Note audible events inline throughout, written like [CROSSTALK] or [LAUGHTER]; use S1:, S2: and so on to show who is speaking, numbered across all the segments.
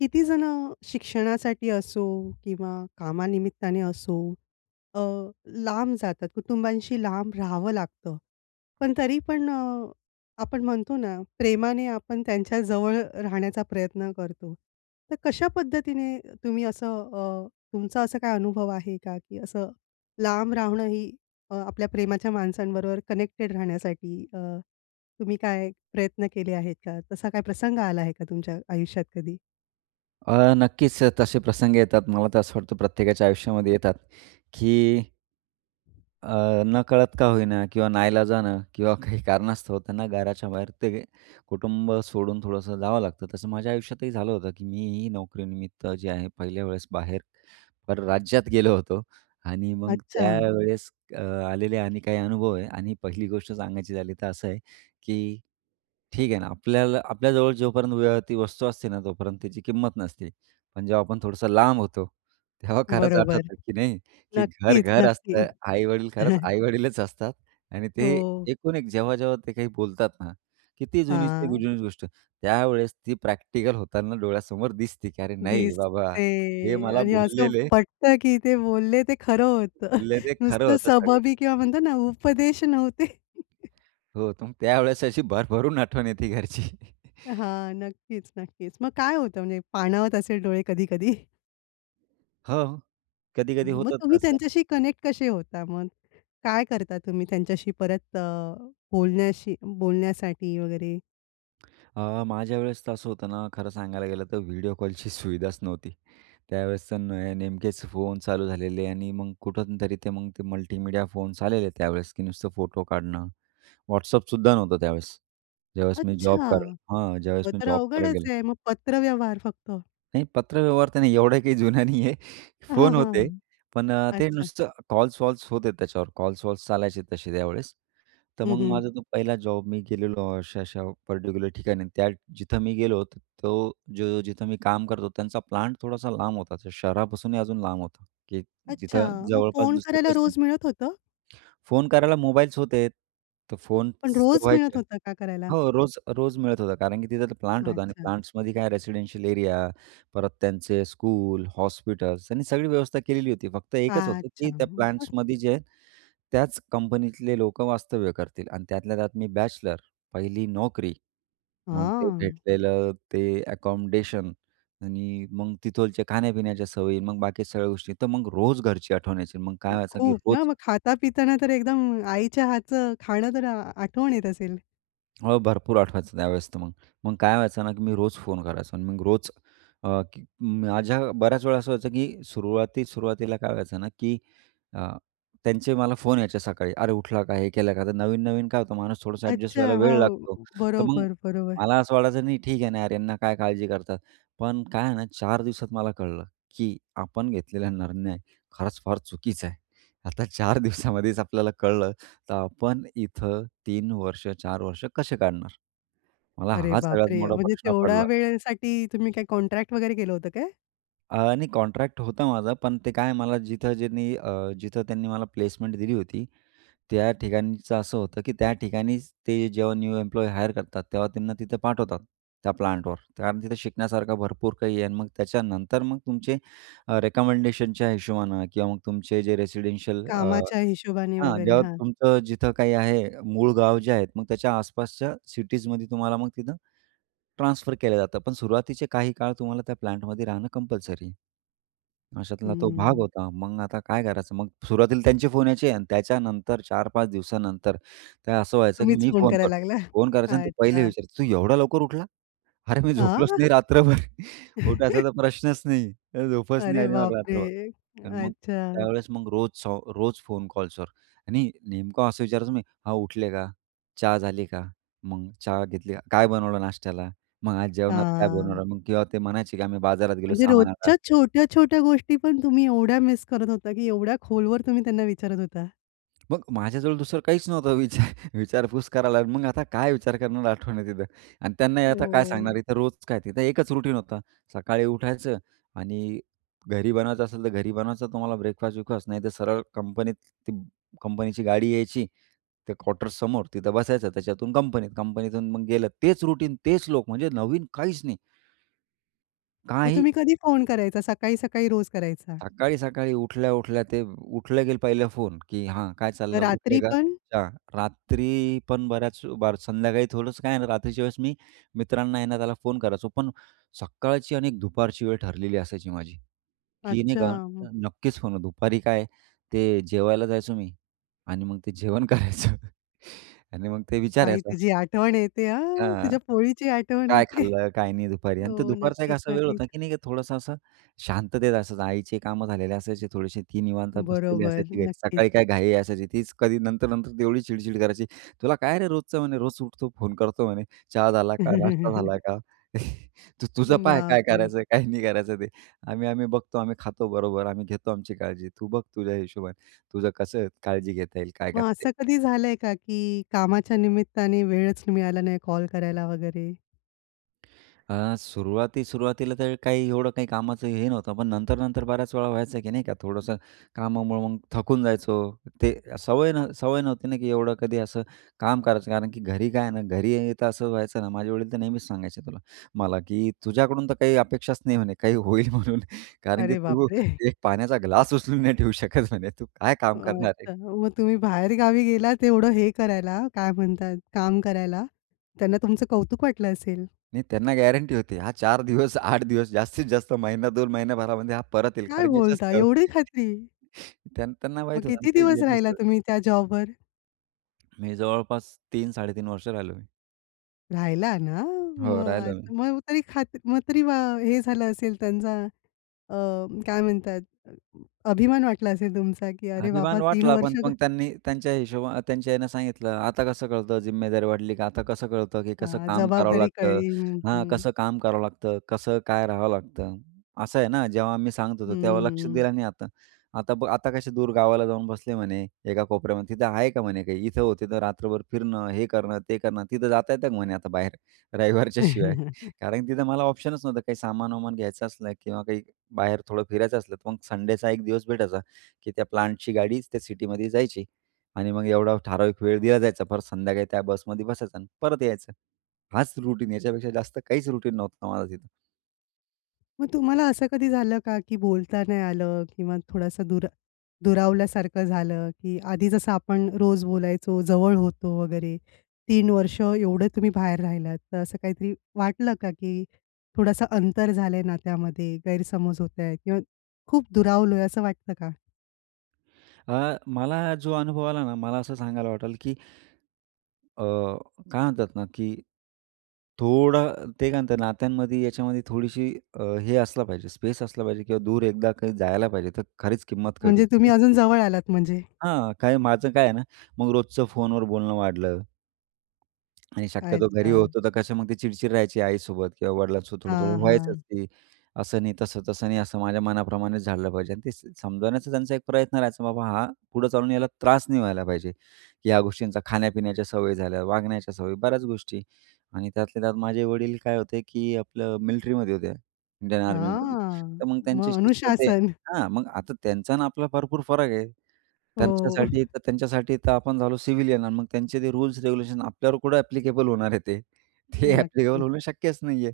S1: कितीजणं शिक्षणासाठी असो किंवा कामानिमित्ताने असो अ, लांब जातात. कुटुंबांशी लांब राहावं लागतं. पण तरी पण अ, आपण म्हणतो ना प्रेमाने आपण त्यांच्याजवळ अ, राहण्याचा प्रयत्न करतो. तर कशा पद्धतीने तुम्ही असं अ, तुमचा असा काय अनुभव आहे का? की असं लांब राहणं ही अ, आपल्या प्रेमाच्या माणसांबरोबर कनेक्टेड राहण्यासाठी. अ, तुम्ही काय प्रयत्न केले आहेत का? तसा काही प्रसंग आला आहे का तुमच्या आयुष्यात कधी?
S2: अ, नक्कीच तसे प्रसंग येतात. मला तर असं वाटतं, प्रत्येकाच्या आयुष्यामध्ये येतात की अ, नकळत का होईना किंवा नाइलाजाने किंवा काही कारणास्तव त्यांना घराच्या बाहेर ते कुटुंब सोडून थोडंसं जावं लागतं. तसं माझ्या आयुष्यातही झालं होतं की मीही नोकरीनिमित्त जे आहे पहिल्या वेळेस बाहेर परराज्यात गेलो होतो आणि मग
S1: अच्छा.
S2: त्यावेळेस अ, आलेले अ, आणि काही अनुभव आहे आणि पहिली गोष्ट सांगायची झाली तर असं आहे की ठीक आहे ना, आपल्याला आपल्या जवळ जोपर्यंत ती वस्तू असते ना, तोपर्यंत त्याची किंमत नसते. पण जेव्हा आपण थोडंसं लांब होतो, तेव्हा खरंच
S1: बरोबर.
S2: आठवतं की नाही की घर,
S1: नक्कीच,
S2: घर
S1: नक्की.
S2: असतं. आई-वडील खरंच
S1: [CHUCKLES]
S2: आई-वडीलच असतात आणि ते
S1: हो.
S2: एकूण एक जेव्हा-जेव्हा ते काही बोलतात ना की ती जुनी ते
S1: हां.
S2: जुनीच गोष्ट त्यावेळेस ती प्रॅक्टिकल होताना डोळ्यासमोर दिसते की अरे, नाही बाबा हे
S1: दिसते
S2: मला
S1: आणि असं
S2: बोललेले
S1: पटतं की ते बोलले ते खरं होतं.
S2: ले
S1: [CHUCKLES]
S2: ते खरं
S1: नुसतं
S2: होतं सगळं.
S1: सबबी किंवा म्हणतात ना उपदेश नव्हते. [CHUCKLES]
S2: हो, तुमची त्यावेळेस अशी भरभरून आठवण येते घरची. [CHUCKLES]
S1: हां, नक्कीच, नक्कीच. मग काय होतं? म्हणजे पाणावत असेल डोळे कधी-कधी?
S2: हो. कधी-कधी
S1: मग
S2: होतात ना
S1: तुम्ही
S2: असं.
S1: त्यांच्याशी कनेक्ट कसे होता मग? काय करता तुम्ही त्यांच्याशी परत अ, बोलण्याशी बोलण्यासाठी वगैरे?
S2: आह, माझ्यावेळेस तर असं होतं ना खरं सांगायला गेलं तर व्हिडिओ कॉलची सुविधाच नव्हती. त्यावेळेस तर ने नेमकेच फोन चालू झालेले आणि मग कुठून तरी ते मग ते मल्टीमीडिया फोन्स आलेले त्यावेळेस की नुसतं फोटो काढणं. WhatsAppसुद्धा नव्हतं त्यावेळेस, ज्यावेळेस मी जॉब
S1: अच्छा,
S2: कराय हां, ज्यावेळेस
S1: मग
S2: मी
S1: तर
S2: जॉब करायला गेलो.
S1: अवघडच आहे. मग पत्रव्यवहार फक्त?
S2: नाही, पत्रव्यवहार त्याने एवढं [CHUCKLES] काही जुन्या नाही आहे.
S1: हां,
S2: फोन होते.
S1: हां.
S2: पण अ, ते
S1: अच्छा.
S2: नुसतं, कॉल-वॉल्स होतेत त्याच्यावर, कॉल्स-वॉल्स चालायचे तसे त्यावेळेस. तर
S1: हं,
S2: मग
S1: हं.
S2: माझा तो पहिला जॉब मी गेलेलो अशा-अशा पर्टिक्युलर ठिकाणी त्या, जिथं मी गेलो होतो, तो जो, जिथं मी काम करतो त्यांचा प्लांट थोडासा लांब होता, शहरापासूनही अजून लांब होता. की
S1: अच्छा,
S2: जिथं
S1: मग
S2: जवळपास
S1: फोन
S2: दुसरं
S1: करायला
S2: काहीच
S1: रोज
S2: नव्हत.
S1: मिळत होतं?
S2: फोन करायला मोबाईल्स होतेत. तर
S1: पण
S2: फोन्स तर
S1: रोज
S2: व्हायचे.
S1: मिळत होतं का करायला?
S2: हो रोज, रोज मिळत होतं कारण की तिथं प्लांट होता आणि
S1: अच्छा.
S2: प्लांट्समध्ये काय रेसिडेन्शियल एरिया. परत त्यांचे स्कूल, हॉस्पिटल्स आणि सगळी व्यवस्था केलेली होती. फक्त एकच होतं
S1: अच्छा,
S2: की त्या
S1: मग
S2: प्लांट्समध्ये जे त्याच कंपनीतले लोकं वास्तव्य करतील आणि त्यातल्या त्यात मी बॅचलर, पहिली नोकरी. मग ते
S1: हां.
S2: भेटलेलं ते अकोमोडेशन. आणि मग तिथोलचे खाण्या-पिण्याच्या सवयी, मग बाकी सगळ्या गोष्टी, तर मग रोज घरची आठवण यायची, मग काय व्हायचं की
S1: खूप ना,
S2: रोज
S1: मग खाता-पिताना तर एकदम आईच्या हातचं खाणं तर आठवण येत असेल?
S2: हो, भरपूर आठवायचं त्यावेळेस तर मग. मग काय व्हायचं ना की मी रोज फोन करायचो आणि मग रोज अ, की माझ्या बऱ्याच वेळा असं व्हायचं की सुरुवाती सुरुवातीला काय व्हायचं ना की अ, त्यांचे मला फोन यायचे सकाळी अरे, उठला का? हे केलं का? तर नवीन-नवीन काय होतं माणूस थोडंसं एडजस्ट
S1: अच्छा.
S2: व्हायला वेळ लागतो.
S1: हो,
S2: तर मग,
S1: बरोबर, बरोबर.
S2: मला असं वाटायचं नाही ठीक आहे ना यार, ह्यांना काय काळजी करतात. पण काय आहे ना चार दिवसात मला कळलं की आपण घेतलेला निर्णय खरंच फार चुकीचा आहे. आता चार दिवसामध्येच आपल्याला कळलं, तर आपण इथं 3 वर्ष, 4 वर्ष कसे काढणार? मला
S1: अरे,
S2: हा सगळ्यात
S1: बापरे!
S2: मोठा
S1: म्हणजे
S2: प्रश्न
S1: तेवढ्या
S2: पडला.
S1: वेळेसाठी तुम्ही काही कॉन्ट्रॅक्ट वगैरे केलं होतं काय?
S2: अ, नाही कॉन्ट्रॅक्ट होतं माझं. पण ते काय मला जिथं ज्यांनी, अ, जिथं त्यांनी मला प्लेसमेंट दिली होती. त्या ठिकाणचं असं होतं की त्या ठिकाणीच, ते जेव्हा न्यू एम्प्लॉयी हायर करतात तेव्हा त्यांना तिथं पाठवतात, त्या प्लांटवर. कारण तिथं शिकण्यासारखं भरपूर काही आहे आणि मग त्याच्यानंतर मग तुमचे रिकमेंडेशनच्या हिशोबानं किंवा मग तुमचे जे रेसिडेन्शियल अ
S1: कामाच्या हिशोबाने
S2: हां,
S1: वगैरे,
S2: जेव्हा
S1: हां.
S2: तुमचं जिथं काही आहे, मूळ गाव जे आहेत मग त्याच्या आसपासच्या सिटीजमध्ये तुम्हाला मग तिथं ट्रांसफर केलं जातं. पण सुरुवातीचे काही काळ तुम्हाला त्या प्लांटमध्ये राहणं कंपल्सरी. अशातला तो भाग
S1: हम्म.
S2: होता. मग आता काय करायचं मग सुरुवातीला त्यांचे फोन यायचे आणि त्याच्यानंतर 4-5 दिवसानंतर ते असं व्हायचं की
S1: तुम्हीच
S2: मी
S1: फोन
S2: फोन करतो.
S1: करायला लागला?
S2: फोन करायचा आणि ते पहिले
S1: अच्छा.
S2: विचारायचे, तू एवढं लवकर उठला? अरे, मी झोपलोच नाही
S1: आह!
S2: रात्रभर. उठायचा तर
S1: [CHUCKLES]
S2: प्रश्नच नाही, झोपच नाही
S1: अरे
S2: आली
S1: बाप
S2: मला रात्रभर.
S1: रे!
S2: आणि मग
S1: अच्छा.
S2: त्यावेळेस मग रोज-रोज फोन कॉल्सवर. आणि नेमकं असं विचारायचो मी हां, उठले का? चहा झाली का? मग चहा घेतली का? काय बनवलं नाश्त्याला? मग आज जेवणात काय
S1: हां.
S2: बनवलं मग किंवा ते म्हणायचे की आम्ही बाजारात गेलो
S1: म्हणजे
S2: सामानाला.
S1: रोजच्या छोट्या-छोट्या गोष्टी पण तुम्ही एवढ्या मिस करत होता की एवढ्या खोलवर तुम्ही त्यांना विचारत होता.
S2: मग माझ्याजवळ दुसरं काहीच नव्हतं विचार विचारपूस करायला. मग आता काय विचार करणार आठवणी तिथं आणि त्यांना आता काय
S1: ओह!
S2: सांगणार. इथं रोज काय तिथं एकच रूटीन होत. सकाळी उठायचं आणि घरी बनवायचं असेल तर घरी बनवायचं. तुम्हाला ब्रेकफास्ट-वेकफास्ट नाही तर सरळ कंपनीत ती कंपनीची गाडी यायची ते क्वार्टर समोर तिथं बसायचं. त्याच्यातून कंपनीत, कंपनीतून मग गेलं. तेच रूटीन तेच लोक म्हणजे नवीन काहीच नाही.
S1: मग
S2: काही
S1: तुम्ही कधी फोन करायचा? सकाळी-सकाळी रोज करायचा?
S2: सकाळी-सकाळी, उठल्या-उठल्या ते उठले की पहिलं फोन की हां, काय चाललंय. उठले
S1: रात्री
S2: का?
S1: पण?
S2: अच्छा. रात्री पण बऱ्याच ब संध्याकाळी थोडंच काय आहे ना, रात्रीच्या वेळेस मी मित्रांना आहे ना, त्याला फोन करायचो. पण सकाळची आणि दुपारची वेळ ठरलेली असायची माझी की नाही का,
S1: अच्छा.
S2: नक्कीच फोन दुपारी काय ते जेवायला जायचो मी आणि मग ते जेवण करायचं आणि मग ते
S1: आई
S2: विचारायचं.
S1: तुझी आठवण येते हां!
S2: हां,
S1: तुझ्या पोळीची आठवण
S2: काय
S1: येते.
S2: खाल्लं? काय नाही? दुपारी आणि तर
S1: हो.
S2: दुपारचा एक
S1: नक्कीच,
S2: असा वेळ
S1: नक्कीच.
S2: होता, की नाही का थोडंसं असं शांततेत असायचं. आईचे कामं झालेली असायची थोडीशी. ती निवांत बसलेली
S1: बरोबर.
S2: असायची घरी.
S1: नक्कीच.
S2: सकाळी काय घाई असायची. तीच कधी नंतर, नंतर तेव्हडी चिडचिड करायची. तुला काय रे रोजचं म्हणे, "रोज उठतो, फोन करतो" म्हणे. "चहा झाला का? नाश्ता झाला
S1: [CHUCKLES]
S2: का? [CHUCKLES] तू तुझं पाहय
S1: बाप
S2: काय
S1: रे!
S2: करायचं काय नाही करायचं ते आम्ही, आम्ही बघतो, आम्ही खातो, बरोबर आम्ही घेतो आमची काळजी. तू बघ तुझ्या हिशोबाने तुझं कसं काळजी घेता येईल काय
S1: मग
S2: करता येईल?"
S1: असं कधी झालंय का की कामाच्या निमित्ताने वेळच मिळाला नाही कॉल करायला वगैरे?
S2: अ, सुरुवाती-सुरुवातीला, तर काही एवढं काही कामाचं हे नव्हतं, पण नंतर-नंतर बऱ्याच वेळा व्हायचं, की नाही का, थोडंसं कामामुळे मग थकून जायचो. ते अ, सवय नव्ह सवय नव्हती ना, की एवढं कधी असं काम करायचं. कारण की घरी काय आहे ना, घरी तर असं व्हायचं ना, माझे वडील तर नेहमीच सांगायचे तुला मला, की “तुझ्याकडून तर काही अपेक्षाच नाही," म्हणे "काही होईल म्हणून, कारण की
S1: अरे
S2: तू
S1: बापरे! [CHUCKLES]
S2: एक पाण्याचा ग्लास उचलून नाही ठेऊ शकत,” म्हणे, “तू काय काम करणार
S1: अच्छा.
S2: आहे?”
S1: मग तुम्ही बाहेर गावी गेलात, एवढं हे करायला, काय म्हणतात, काम करायला. त्यांना तुमचं कौतुक वाटलं असेल?
S2: नाही, त्यांना गॅरंटी होती, हा 4 दिवस, 8 दिवस, जास्तीत जास्त महिना, 2 महिन्या भरामध्ये हा परत येईल,
S1: काय
S2: कारण याच्या
S1: बोलता,
S2: स
S1: एवढी खात्री?
S2: [UNINTELLIGIBLE] त्यान त्यांना
S1: मग
S2: माहीत होतं,
S1: किती
S2: की
S1: दिवस
S2: ॲडजस्ट
S1: राहिला,
S2: होईल.
S1: तुम्ही त्या जॉबवर?
S2: मी जवळपास 3-3.5 वर्ष राहिलो मी.
S1: राहिला ना,
S2: हो. राहिलो
S1: मग अ,
S2: मी.
S1: मग तरी खात्री मग तरी वा हे झालं असेल त्यांचा. अ, काय म्हणतात, अभिमान वाटला असेल तुमचा, की अरे बाबा,
S2: अभिमान
S1: 3
S2: वाटला, पण
S1: वर्ष
S2: पण त्यांनी त्यांच्या हिशोबा अ, त्यांच्या ह्याने सांगितलं, “आता कसं कळतं, जिम्मेदारी वाढली का? आता कसं कळतं, की कसं
S1: हां,
S2: काम करावं
S1: जबाबदारी
S2: लागतं?
S1: कळली. हं,
S2: हां,
S1: हं.
S2: कसं काम करावं लागतं. कसं काय राहावं लागतं, असं आहे ना? जेव्हा मी सांगत
S1: हं,
S2: होतो, तेव्हा लक्ष
S1: हं.
S2: दिलं नाही, आता. आता बघ, आता कसे दूर गावाला जाऊन बसले" म्हणे, "एका कोपऱ्यामध्ये. तिथं आहे का," म्हणे "काही इथं-तिथं, रात्रभर फिरणं, हे करणं, ते करणं, तिथं जाता येतं का," म्हणे "आता बाहेर. रविवारच्या शिवाय"?
S1: [LAUGHS]
S2: कारण तिथं मला ऑप्शनच नव्हतं. काही सामान-वामान घ्यायचं असलं, किंवा काही बाहेर थोडं फिरायचं असलं. तर मग संडेचा एक दिवस भेटायचा, की त्या प्लांटची गाडीच त्या सिटीमध्ये जायची आणि मग एवढा ठराविक वेळ दिला जायचा. परत संध्याकाळी त्या बसमध्ये बसायचा आणि परत यायचं. हाच रुटीन, याच्यापेक्षा जास्त काहीच रुटीन नव्हतं माझं तिथं.
S1: मग तुम्हाला असं कधी झालं का, की बोलता नाही आलं? किंवा थोडंसं दुर दुरावल्यासारखं झालं, की आधी जसं आपण रोज बोलायचो. जवळ होतो वगैरे 3 वर्ष एवढं तुम्ही बाहेर राहिलात तर असं काहीतरी वाटलं का की थोडासा अंतर झालंय ना. त्यामध्ये गैरसमज होत आहे किंवा खूप दुरावलोय असं वाटतं का?
S2: अ, मला जो अनुभव आला ना, मला असं सांगायला वाटलं की अ, काय म्हणतात ना, की थोडं ते काय म्हणतात नात्यांमध्ये, याच्यामध्ये थोडीशी हे असला पाहिजे, स्पेस असला पाहिजे. किंवा दूर एकदा काही जायला पाहिजे. तर खरीच किंमत कळती,
S1: म्हणजे तुम्ही
S2: ती.
S1: अजून जवळ आलात म्हणजे?
S2: हां, काही माझं काय आहे ना, मग रोजचं फोनवर बोलणं वाढलं. आणि शक्यतो घरी
S1: अच्छा.
S2: होतो तर कसं मग ती चिडचिड राहायची आईसोबत किंवा वडिलांसोबत थोडं-थोडं
S1: हां,
S2: व्हायचंच
S1: हां.
S2: ते. असं नाही तसं, तसं नाही असं माझ्या मनाप्रमाणेच झालं पाहिजे आणि ते समजवण्याचा त्यांचा एक प्रयत्न राहायचा, बाबा हा, पुढे चालून यायला त्रास नाही व्हायला पाहिजे की ह्या गोष्टींचा खाण्यापिण्याच्या सवयी झाल्या, वागण्याच्या सवयी बऱ्याच गोष्टी. आणि त्यातल्या त्यात माझे वडील काय होते, की आपलं मिलिट्रीमध्ये होते, इंडियन आर्मीमध्ये
S1: हां,
S2: तर मग त्यांच्या
S1: मग
S2: शिस्त ते.
S1: अनुशासन?
S2: हां, मग आता त्यांचा ना आपला भरपूर फरक आहे.
S1: हो.
S2: त्यांच्यासाठी तर त्यांच्यासाठी तर आपण झालो सिव्हिलियन आणि मग त्यांचे ते रूल्स रेग्युलेशन आपल्यावर कुठं एप्लीकेबल होणार आहे ते. ते एप्लीकेबल
S1: नक्कीच.
S2: होणं शक्यच नाही आहे.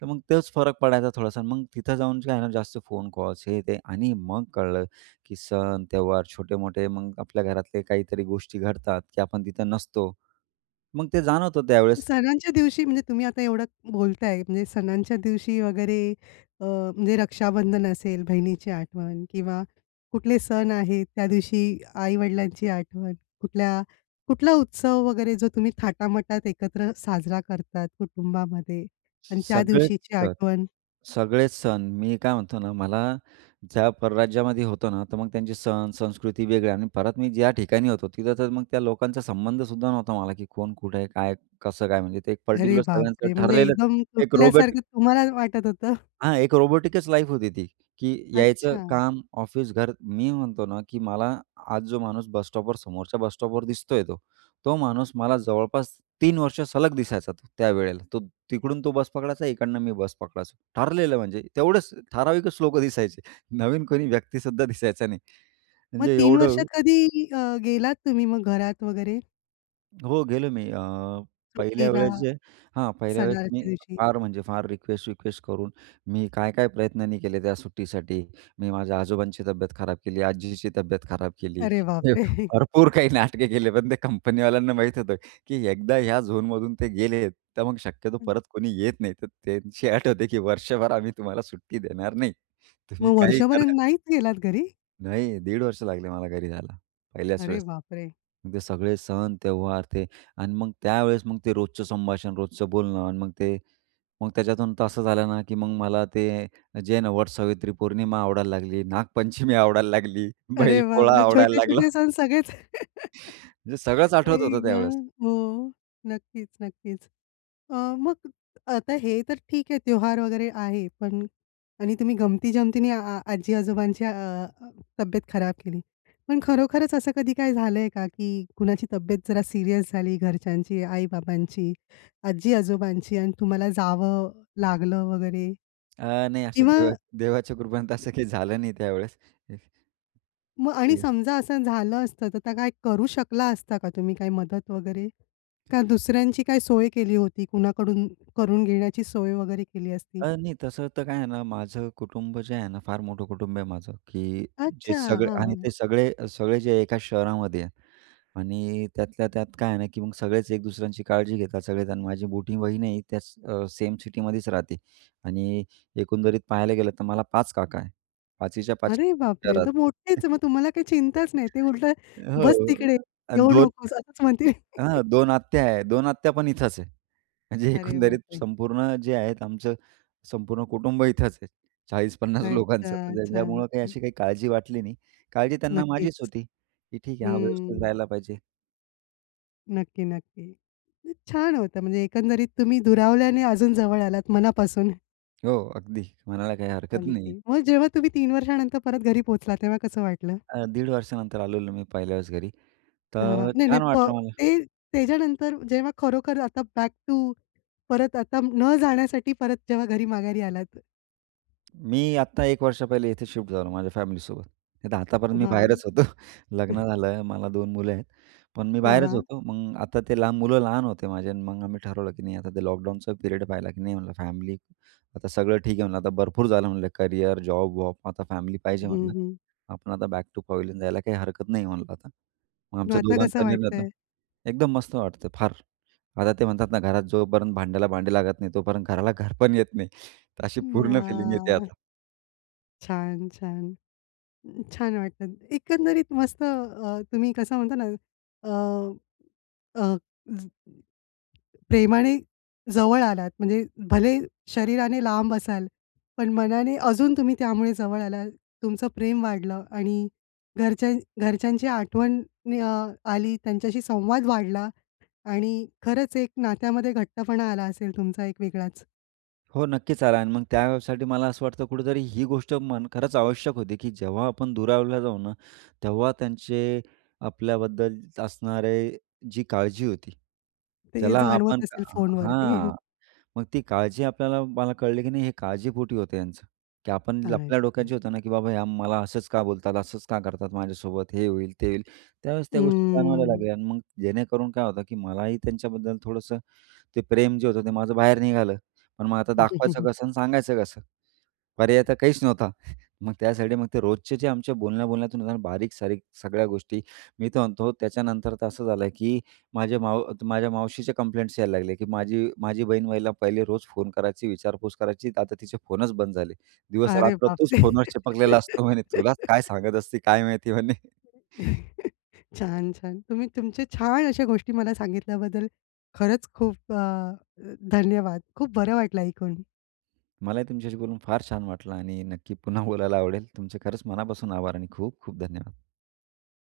S2: तर मग तेच फरक पडायचा थोडासा मग तिथं जाऊन काय आहे ना जास्त फोन कॉल्स हे, ते आणि मग कळलं की सण, त्यौहार छोटे-मोठे मग आपल्या घरातले काहीतरी गोष्टी घडतात की आपण तिथं नसतो. मग ते जाणवतं त्यावेळेस.
S1: सणांच्या दिवशी म्हणजे तुम्ही आता एवढं बोलताय म्हणजे सणांच्या दिवशी अ, वगैरे अ, म्हणजे रक्षाबंधन असेल. बहिणीची आठवण किंवा कुठले सण आहेत त्या दिवशी आई-वडिलांची आठवण. कुठल्या कुठला उत्सव वगैरे जो तुम्ही थाटामाटात एकत्र साजरा करतात कुटुंबामध्ये आणि त्या
S2: सगळेच
S1: दिवशीची
S2: सण
S1: आठवण?
S2: सगळेच सण, मी काय म्हणतो ना मला ज्या परराज्यामध्ये होतो ना तर मग त्यांचे सण संस्कृती वेगळी आणि परत मी ज्या ठिकाणी होतो, तिथं तर मग त्या लोकांचा संबंध सुद्धा नव्हता मला की कोण, कुठे आहे, काय, कसं काय? म्हणजे ते एक
S1: अरे,
S2: पार्टिक्युलर
S1: बापरे!
S2: सगळ्यांचं
S1: म्हणजे
S2: ठरलेलं
S1: एकदम
S2: एक रोबोटिक
S1: तुटल्यासारखं तुम्हाला वाटत होतं?
S2: हां, एक रोबोटिकच लाईफ होती ती की यायचं
S1: अच्छा.
S2: काम, ऑफिस, घर. मी म्हणतो ना, की मला आज जो माणूस बस स्टॉपवर समोरच्या बस स्टॉपवर दिसतोय तो तो माणूस मला जवळपास 3 वर्ष सलग दिसायचा त त्यावेळेला. तो तिकडून तो बस पकडायचा इकडनं मी बस पकडायचो. ठरलेलं म्हणजे तेवढंच ठराविकच लोकं दिसायचे, [CHUCKLES] नवीन कोणी व्यक्ती सुद्धा दिसायचा नाही
S1: मग
S2: म्हणजे
S1: 3
S2: एवढं
S1: वर्षात कधी अ, गेलात तुम्ही मग घरात वगैरे?
S2: हो गेलो मी अ, पहिल्या
S1: सुट्टीला,
S2: वेळेस जे हां, पहिल्या वेळेस
S1: सणाच्या
S2: मी
S1: दिवशी.
S2: फार म्हणजे फार रिक्वेस्ट, रिक्वेस्ट करून मी काय काय प्रयत्नांनी केले त्या सुट्टीसाठी. मी माझ्या आजोबांची तब्येत खराब केली, आजीची तब्येत खराब केली,
S1: अरे बापरे! [CHUCKLES]
S2: भरपूर काही नाटके केले. पण ते कंपनीवाल्यांना माहीत होतं की एकदा ह्या झोनमधून ते गेले, तर मग शक्यतो
S1: [CHUCKLES]
S2: परत कोणी येत नाही. तर त्यांची अट होती, की वर्षभर आम्ही तुम्हाला सुट्टी देणार नाही, तुम्ही
S1: मग
S2: काही
S1: वर्षभर
S2: करा.
S1: नाहीच गेलात घरी?
S2: नाही. 1.50 वर्ष लागले मला घरी जायला पहिल्याच
S1: अरे
S2: वेळेस.
S1: बापरे!
S2: मग ते सगळे सण त्यौहार ते आणि मग त्यावेळेस मग ते रोजचं संभाषण, रोजचं बोलणं आणि मग ते मग त्याच्यातून तर असं झालं ना, की मग मला ते, जे आहे ना, वट सावित्री पौर्णिमा आवडायला लागली, नागपंचमी आवडायला लागली, बैल
S1: अरे
S2: पोळा
S1: बापरे!
S2: आवडायला लागला.
S1: छोटे-छोटे सण सगळेच. [CHUCKLES]
S2: म्हणजे सगळंच आठवत
S1: आई
S2: होतं
S1: गं,
S2: त्यावेळेस.
S1: हो. नक्कीच, नक्कीच. अ, मग आता हे तर ठीक आहे त्यौहार वगैरे आहे. पण आणि तुम्ही गंमती-जमतीने अ, आजी-आजोबांची अ, तब्येत खराब केली. पण खरोखरच असं कधी काय झालंय का, की कुणाची तब्येत जरा सीरियस झाली घरच्यांची आई-बाबांची, आजी-आजोबांची आणि तुम्हाला जावं लागलं वगैरे?
S2: अ, नाही असं
S1: किंवा
S2: देवा देवाच्या कृपेने असं काही झालं नाही त्यावेळेस. हं,
S1: मग आणि
S2: हं.
S1: समजा असं झालं असतं, तर काय करू शकला असता का तुम्ही काय मदत वगैरे? का दुसऱ्यांची काय सोय केली होती, कुणाकडून करून घेण्याची सोय वगैरे केली असती?
S2: अ, नाही तसं तर काय आहे ना, माझं कुटुंब जे आहे ना, फार मोठं कुटुंब आहे माझं, की जे
S1: अच्छा,
S2: सगळे
S1: हां
S2: आणि
S1: हां.
S2: ते सगळे सगळे जे एका शहरामध्ये आहे. आणि त्यातल्या त्यात काय आहे ना, की मग सगळेच एक दुसऱ्यांची काळजी घेतात. सगळेच आणि माझी मोठी बहीण आहे त्याच अ, सेम सिटीमध्येच राहते. आणि एकंदरीत पाहायला गेलं तर मला 5 काका आहे, पाचीच्या पाची
S1: अरे बापरे!
S2: घरात
S1: तर मोठेच मग, तुम्हाला काही चिंताच नाही. ते उलटं
S2: [CHUCKLES] हो,
S1: "बस तिकडे
S2: अ, आणि
S1: येऊ
S2: दोन
S1: नकोस असंच म्हणतील."
S2: अ, हां,
S1: [CHUCKLES]
S2: 2 आत्या आहे 2 आत्या पण इथंच आहे. म्हणजे
S1: अरे
S2: एकंदरीत
S1: बापरे.
S2: संपूर्ण जे आहेत आमचं संपूर्ण कुटुंब इथंच आहे. 40-50
S1: अच्छा,
S2: लोकांचं
S1: अच्छा,
S2: ज्यांच्यामुळं काही
S1: हं.
S2: अशी काही काळजी वाटली नाही. काळजी त्यांना माझीच
S1: नक्कीच.
S2: होती, की "ठीक आहे हा व्यवस्थित
S1: हं.
S2: राहायला पाहिजे."
S1: नक्की, नक्की. अन छान होतं म्हणजे एकंदरीत तुम्ही दुरावल्याने अजून जवळ आलात मनापासून.
S2: हो, अगदी म्हणायला काही हरकत नाही.
S1: अगदी, मग जेव्हा तुम्ही 3 वर्षानंतर परत घरी पोहोचला, तेव्हा कसं वाटलं?
S2: अ, दीड वर्षानंतर आलेलो मी पहिल्या वेळेस घरी
S1: हां, हां.
S2: तर
S1: नाही, नाही.
S2: छान
S1: प
S2: वाटलं मला.
S1: ते त्याच्यानंतर जेव्हा खरोखर आता बॅक टू परत आता न जाण्यासाठी परत जेव्हा घरी माघारी आलात.
S2: मी आता 1 वर्ष पहिले इथे शिफ्ट झालो माझ्या फॅमिलीसोबत, नाहीतर आतापर्यंत मी
S1: हां.
S2: बाहेरच होतो. लग्न
S1: [CHUCKLES]
S2: झालं. मला 2 मुलं आहेत, पण मी
S1: हां,
S2: बाहेरच
S1: हां.
S2: होतो. मग आता ते लहान, मुलं लहान होते माझे आणि मग आम्ही ठरवलं की नाही आता ते लॉकडाऊनचा पिरियड पाहिला की नाही, म्हणलं फॅमिली आता सगळं ठीक आहे म्हणलं, आता भरपूर झालं म्हणलं करियर, जॉब-वॉब आता फॅमिली पाहिजे
S1: हं,
S2: म्हटलं.
S1: हं.
S2: आपण आता बॅक टू पवेलियन जायला काही हरकत नाही म्हणलं आता, मग
S1: मग
S2: आमच्या
S1: आता
S2: दोघांचा
S1: कसं
S2: निर्णय तो
S1: वाटतंय?
S2: एकदम मस्त वाटतं फार आता, ते म्हणतात ना घरात जोपर्यंत भांड्याला भांडे लागत नाही तोपर्यंत घराला घरपण येत नाही, तर अशी
S1: अ,
S2: पूर्ण फिलिंग येते
S1: आह.
S2: आता.
S1: छान, छान. अ, छान वाटतात. एकंदरीत मस्त अ, तुम्ही कसं म्हणता ना अ, अ, ज प्रेमाने जवळ आलात म्हणजे भले शरीराने लांब असाल, पण मनाने अजून तुम्ही त्यामुळे जवळ आलात. तुमचं प्रेम वाढलं आणि घरच्या घरच्यांची आठवण अ, आली, त्यांच्याशी संवाद वाढला आणि खरंच एक नात्यामध्ये घट्टपणा आला असेल तुमचा एक वेगळाच.
S2: हो, नक्कीच आला आणि मग त्यासाठी मला असं वाटतं, कुठेतरी ही गोष्ट मन खरंच आवश्यक होती की जेव्हा आपण दुरावला जाऊ ना तेव्हा त्यांचे आपल्याबद्दल असणारे जी काळजी होती.
S1: ते
S2: ज्याला आपण
S1: जाणवत असेल फोनवरती. [CHUCKLES]
S2: हां. मग ती काळजी आपल्याला मला कळली की नाही हे काळजीपोटी होतं यांचं, की आपण आपल्या
S1: [UNINTELLIGIBLE]
S2: डोक्यात होत ना? की बाबा ह्या मला असंच का बोलतात? असंच का करतात? माझ्यासोबत हे होईल ते होईल? त्यावेळेस त्या गोष्टी जाणवायला
S1: हं.
S2: लागल्या आणि मग जेणेकरून काय होतं की मलाही त्यांच्याबद्दल थोडंसं ते प्रेम जे होतं ते माझं बाहेर निघालं. पण मग आता दाखवायचं
S1: [CHUCKLES]
S2: कसं आणि सांगायचं कसं? पर्याय तर काहीच नव्हता. मग त्यासाठी, मग ते रोजचे जे आमचे बोलण्या-बोलण्यातून बारीक-सारीक सगळ्या गोष्टी. मी तर म्हणतो त्याच्यानंतर तर असं झालं की माझ्या माव माझ्या मावशीचे कंप्लेंट्स यायला लागले, की माझी माझी बहीणवईला पहिले रोज फोन करायची, विचारपूस करायची. आता तिचे फोनच बंद झाले.
S1: अरे
S2: दिवस-रात्र
S1: बाप
S2: तूच
S1: रे!
S2: फोनवर चिपकलेला असतो म्हणे तुला काय
S1: [LAUGHS]
S2: सांगत असते काय माहिती म्हणे. [CHUCKLES]
S1: [CHUCKLES] छान-छान. तुम्ही तुमच्या छान अशा गोष्टी मला सांगितल्याबद्दल खरंच खूप अ, धन्यवाद. खूप बरं वाटलं ऐकून.
S2: मलाही तुमच्याशी बोलून फार छान वाटलं आणि नक्की पुन्हा बोलायला आवडेल. तुमचे खरंच मनापासून आभार आणि खूप, खूप धन्यवाद.